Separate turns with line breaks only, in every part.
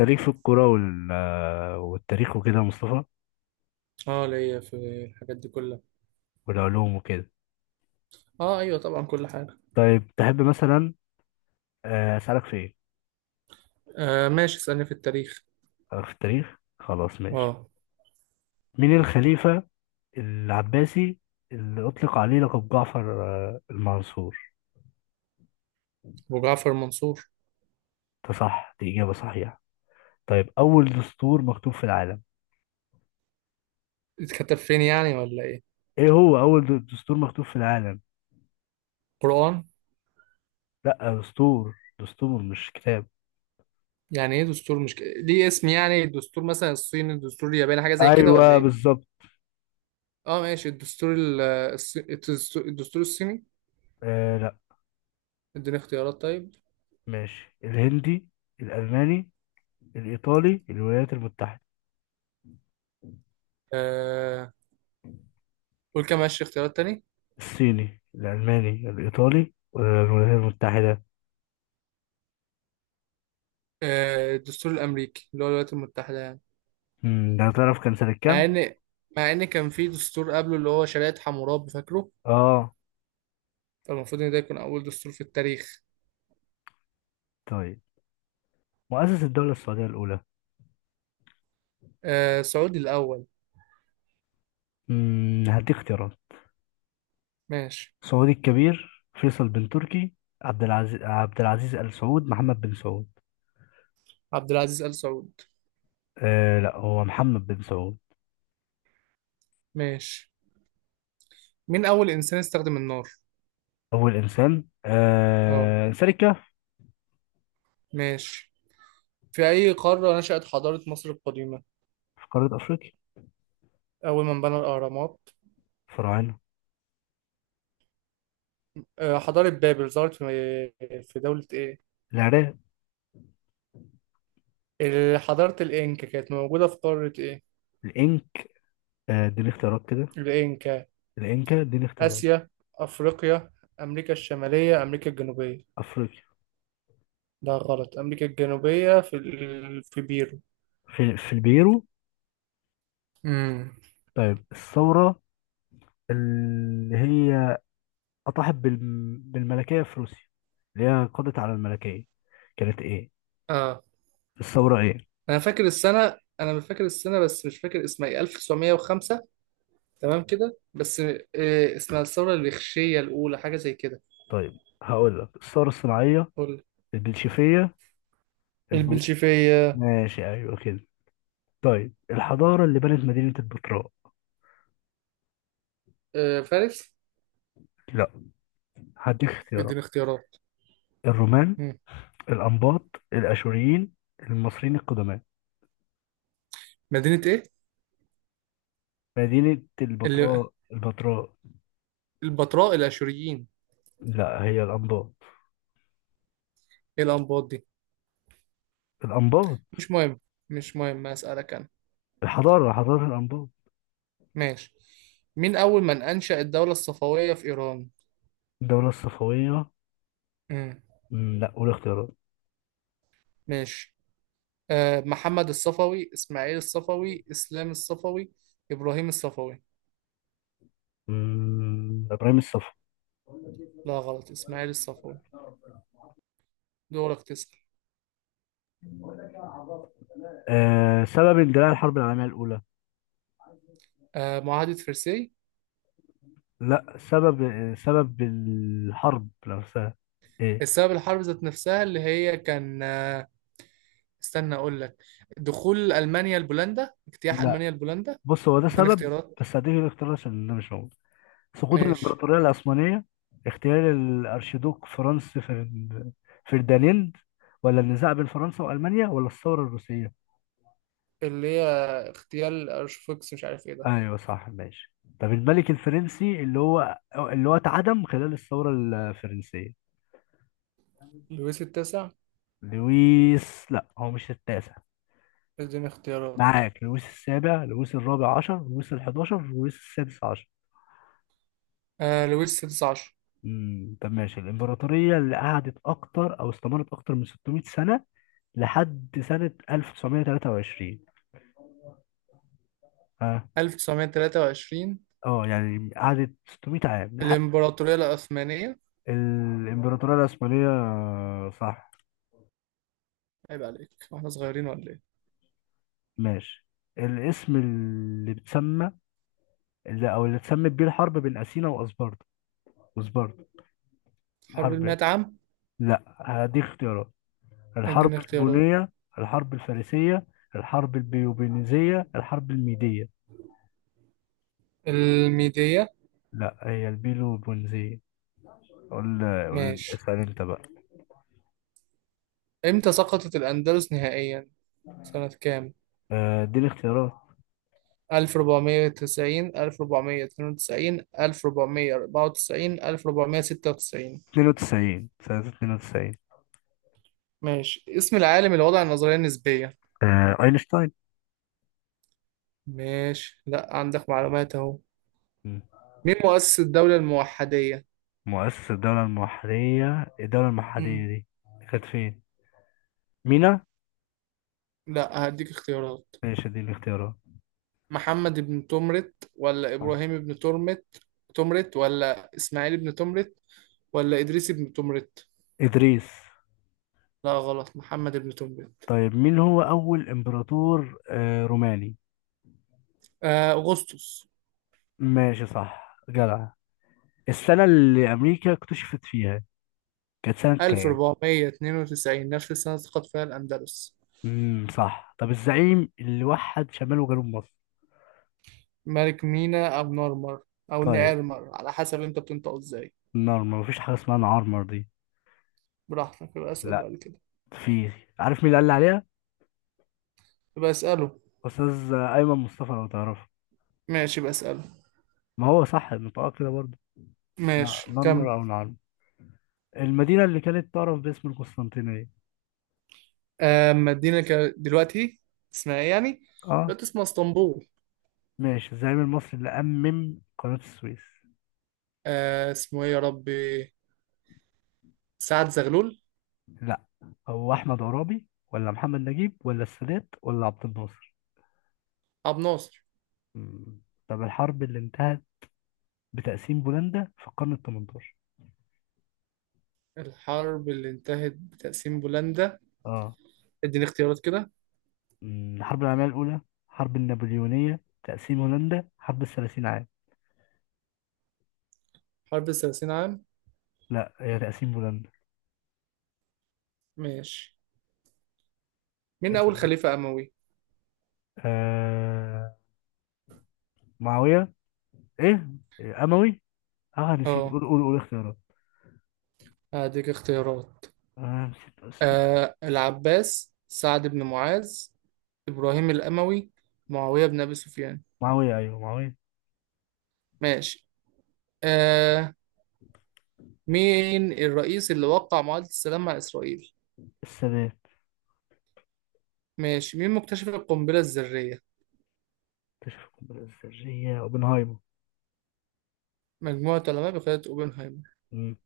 انت ليك في الكورة والتاريخ وكده يا مصطفى،
اه ليا في الحاجات دي كلها.
والعلوم وكده.
اه ايوه طبعا كل حاجه.
طيب تحب مثلا؟ أسألك في إيه؟
آه ماشي اسالني في التاريخ.
أسألك في التاريخ، خلاص ماشي.
اه
مين الخليفة العباسي اللي أطلق عليه لقب جعفر المنصور؟
ابو جعفر منصور.
ده صح، دي إجابة صحيحة. طيب أول دستور مكتوب في العالم.
اتكتب فين يعني ولا ايه؟
إيه هو أول دستور مكتوب في العالم؟
قران.
لأ دستور، مش كتاب.
يعني ايه دستور مش ك...، ليه اسم يعني الدستور مثلا الصيني الدستور الياباني حاجه زي كده ولا
أيوه
ايه؟
بالظبط.
اه ماشي الدستور الصيني.
آه لأ.
اديني اختيارات طيب.
ماشي، الهندي، الألماني، الإيطالي، الولايات المتحدة.
آه قول كده، ماشي اختيارات تاني.
الصيني، الألماني، الإيطالي والولايات المتحدة.
آه الدستور الامريكي اللي هو الولايات المتحده يعني.
ده تعرف كان سنة
مع
كام؟
ان مع ان كان في دستور قبله اللي هو شريعه حمورابي، فاكره؟
اه.
فالمفروض ان ده يكون اول دستور في التاريخ.
طيب، مؤسس الدولة السعودية الأولى.
آه سعودي الاول.
هديك اختيارات.
ماشي
سعودي الكبير، فيصل بن تركي، عبد العزيز آل سعود، محمد بن سعود.
عبد العزيز ال سعود.
آه لا، هو محمد بن سعود.
ماشي، مين اول انسان استخدم النار؟
أول إنسان
اه
إنسان الكهف.
ماشي. في اي قاره نشأت حضاره مصر القديمه؟
في قارة أفريقيا.
اول من بنى الاهرامات؟
فراعنة.
آه حضاره بابل ظهرت في في دوله ايه؟
العراق.
حضاره الانكا كانت موجوده في قاره ايه؟
الإنك. آه اديني اختيارات كده.
الانكا
الإنكا، اديني اختيارات.
اسيا افريقيا امريكا الشماليه امريكا الجنوبيه.
أفريقيا.
ده غلط، امريكا الجنوبيه في في بيرو.
في البيرو.
امم.
طيب الثورة اللي هي أطاحت بالملكية في روسيا، اللي هي قضت على الملكية، كانت إيه؟ الثورة إيه؟
انا فاكر السنه، انا مش فاكر السنه بس مش فاكر اسمها ايه، 1905. تمام كده بس اسمها الثوره الريخشيه الاولى حاجه زي كده.
طيب هقول لك: الثورة الصناعية،
قول لي.
البلشفية، البو...
البلشفيه.
ماشي أيوه كده. طيب الحضارة اللي بنت مدينة البتراء.
آه، فارس.
لا، هديك اختيارات:
اديني اختيارات.
الرومان،
مم.
الأنباط، الأشوريين، المصريين القدماء.
مدينه ايه؟
مدينة
اللي
البتراء، البتراء.
البتراء الاشوريين.
لا هي الأنباط.
ايه الانباط دي؟
الأنباط.
مش مهم، مش مهم، اسالك انا.
الحضارة حضارة الأنباط.
ماشي، مين اول من انشا الدوله الصفويه في ايران؟
الدولة الصفوية.
مم.
لا قول اختيارات.
ماشي. آه، محمد الصفوي، اسماعيل الصفوي، اسلام الصفوي، ابراهيم الصفوي.
ابراهيم الصفا.
لا غلط، اسماعيل الصفوي. دورك تسأل.
سبب اندلاع الحرب العالميه الاولى.
آه معاهدة فرساي.
لا، سبب سبب الحرب نفسها. ايه؟
السبب الحرب ذات نفسها اللي هي كان استنى أقول لك. دخول ألمانيا لبولندا، اجتياح
لا،
ألمانيا لبولندا.
بص هو ده
اديني
سبب،
اختيارات.
بس هديك الاختيار عشان ده مش موجود. سقوط
ماشي.
الامبراطوريه العثمانيه، اغتيال الارشيدوك فرديناند، ولا النزاع بين فرنسا والمانيا، ولا الثوره الروسيه.
اللي هي اغتيال أرشفوكس مش عارف ايه ده.
ايوه صح ماشي. طب الملك الفرنسي اللي هو اتعدم خلال الثوره الفرنسيه.
لويس التاسع.
لويس، لا هو مش التاسع.
اديني اختيارات.
معاك لويس السابع، لويس الرابع عشر، لويس الحداشر، لويس السادس عشر.
آه لويس السادس عشر.
طب ماشي. الإمبراطورية اللي قعدت أكتر أو استمرت أكتر من 600 سنة، لحد سنة 1923. ها؟
1923.
اه اه، يعني قعدت 600 عام لحد.
الإمبراطورية العثمانية.
الإمبراطورية العثمانية، صح.
عيب عليك، واحنا صغيرين ولا ايه؟
ماشي. الاسم اللي بتسمى، اللي اللي اتسمت بيه الحرب بين أثينا وأسباردا وأسباردا
حرب
حرب إيه؟
المئة عام.
لا هديك اختيارات: الحرب
اديني اختيارات.
البونية، الحرب الفارسية، الحرب البيوبينيزية، الحرب الميدية.
الميدية.
لا هي البيلوبونيزية. قول،
ماشي.
اسأل انت بقى.
إمتى سقطت الأندلس نهائيا؟ سنة كام؟
اديني اختيارات.
1490، 1492، 1494، 1496.
92، سنة 92.
ماشي، اسم العالم اللي وضع النظرية النسبية.
اينشتاين.
ماشي، لا عندك معلومات أهو.
مم.
مين مؤسس الدولة الموحدية؟
مؤسس الدولة المحلية.
مم.
دي كانت فين؟ مينا؟
لا هديك اختيارات.
ماشي اديني اختيارات.
محمد بن تمرت ولا
آه.
إبراهيم بن ترمت تمرت ولا إسماعيل بن تمرت ولا إدريس بن تمرت.
إدريس.
لا غلط، محمد بن تمرت.
طيب مين هو أول إمبراطور روماني؟
آه أغسطس.
ماشي، صح، جدع. السنة اللي أمريكا اكتشفت فيها كانت سنة كام؟
1492، نفس السنة سقط فيها الأندلس.
صح. طب الزعيم اللي وحد شمال وجنوب مصر؟
ملك مينا أو نورمر أو
طيب.
نيرمر، على حسب أنت بتنطق إزاي.
النار مفيش حاجة اسمها نعرمر دي.
براحتك، يبقى أسأل
لا،
بعد كده.
في. عارف مين اللي قال لي عليها؟
يبقى أسأله.
أستاذ أيمن مصطفى، لو تعرفه.
ماشي يبقى أسأله.
ما هو صح النطاق كده برضه.
ماشي كم.
نارمر أو نعرمر. المدينة اللي كانت تعرف باسم القسطنطينية.
أما ادينا دلوقتي اسمها إيه يعني؟
اه،
دلوقتي اسمها اسطنبول.
ماشي. الزعيم المصري اللي قناة السويس.
آه اسمه إيه يا ربي؟ سعد زغلول.
لا، هو أحمد عرابي، ولا محمد نجيب، ولا السادات، ولا عبد الناصر.
أبو ناصر.
مم. طب الحرب اللي انتهت بتقسيم بولندا في القرن ال 18.
الحرب اللي انتهت بتقسيم بولندا.
اه.
اديني اختيارات كده.
مم، الحرب العالمية الأولى، الحرب النابليونية، تقسيم هولندا، حرب الثلاثين عام.
حرب 30 عام.
لا هي تقسيم هولندا.
ماشي، مين أول
اسأل.
خليفة أموي؟
آه... معاوية. إيه؟ أموي. آه نسيت،
اه
قول اختيارات.
هديك اختيارات.
آه نسيت اسمه.
آه العباس، سعد بن معاذ، إبراهيم الأموي، معاوية بن أبي سفيان.
معاوية، أيوه معاوية.
ماشي. آه، مين الرئيس اللي وقع معاهدة السلام مع إسرائيل؟
السادات.
ماشي، مين مكتشف القنبلة الذرية؟
اكتشف القنبلة الذرية أوبنهايمر.
مجموعة علماء بقيادة أوبنهايمر.
مم.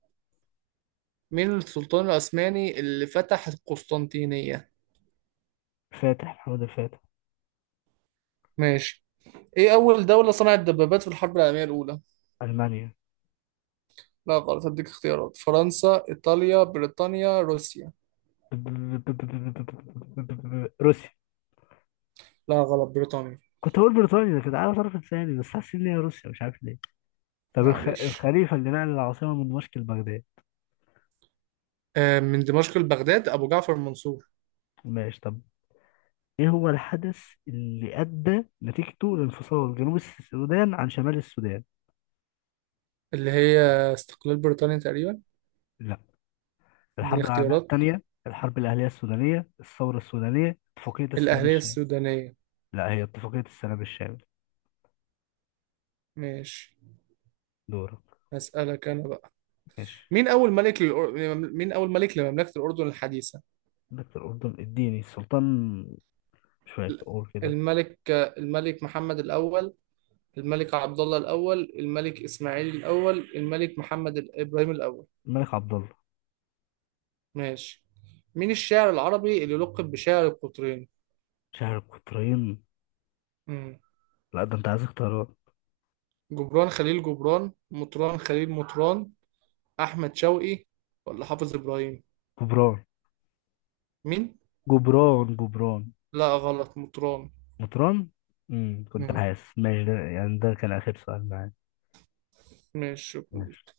مين السلطان العثماني اللي فتح القسطنطينية؟
فاتح، محمد الفاتح.
ماشي. إيه أول دولة صنعت دبابات في الحرب العالمية الأولى؟
ألمانيا.
لا غلط، هديك اختيارات: فرنسا، إيطاليا، بريطانيا، روسيا.
روسيا.
لا غلط، بريطانيا.
كنت هقول بريطانيا، كنت عارف، طرف لساني، بس حاسس ان هي روسيا مش عارف ليه. طب
معلش.
الخليفة اللي نقل العاصمة من دمشق لبغداد.
آه، من دمشق لبغداد أبو جعفر المنصور.
ماشي. طب ايه هو الحدث اللي ادى نتيجته لانفصال جنوب السودان عن شمال السودان؟
اللي هي استقلال بريطانيا تقريبا.
لا.
اديني
الحرب العالميه
اختيارات.
الثانيه، الحرب الاهليه السودانيه، الثوره السودانيه، اتفاقيه السلام
الأهلية
الشامل.
السودانية.
لا هي اتفاقيه السلام الشامل.
ماشي.
دورك.
هسألك أنا بقى.
ماشي.
مين أول ملك لمملكة الأردن الحديثة؟
دكتور أردن، اديني. السلطان، مش فاكر، اقول كده.
الملك محمد الأول، الملك عبد الله الأول، الملك إسماعيل الأول، الملك إبراهيم الأول.
الملك عبد الله.
ماشي، مين الشاعر العربي اللي لقب بشاعر القطرين؟
شهر القطرين.
مم.
لا ده انت عايز اختيارات.
جبران خليل جبران، مطران خليل مطران، احمد شوقي، ولا حافظ ابراهيم؟
جبران.
مين؟
جبران، جبران.
لا غلط، مطران.
مطران. كنت
مم.
حاسس. ماشي، ده يعني ده كان اخر سؤال معايا.
ماشي، شكرا
ماشي.
ليك.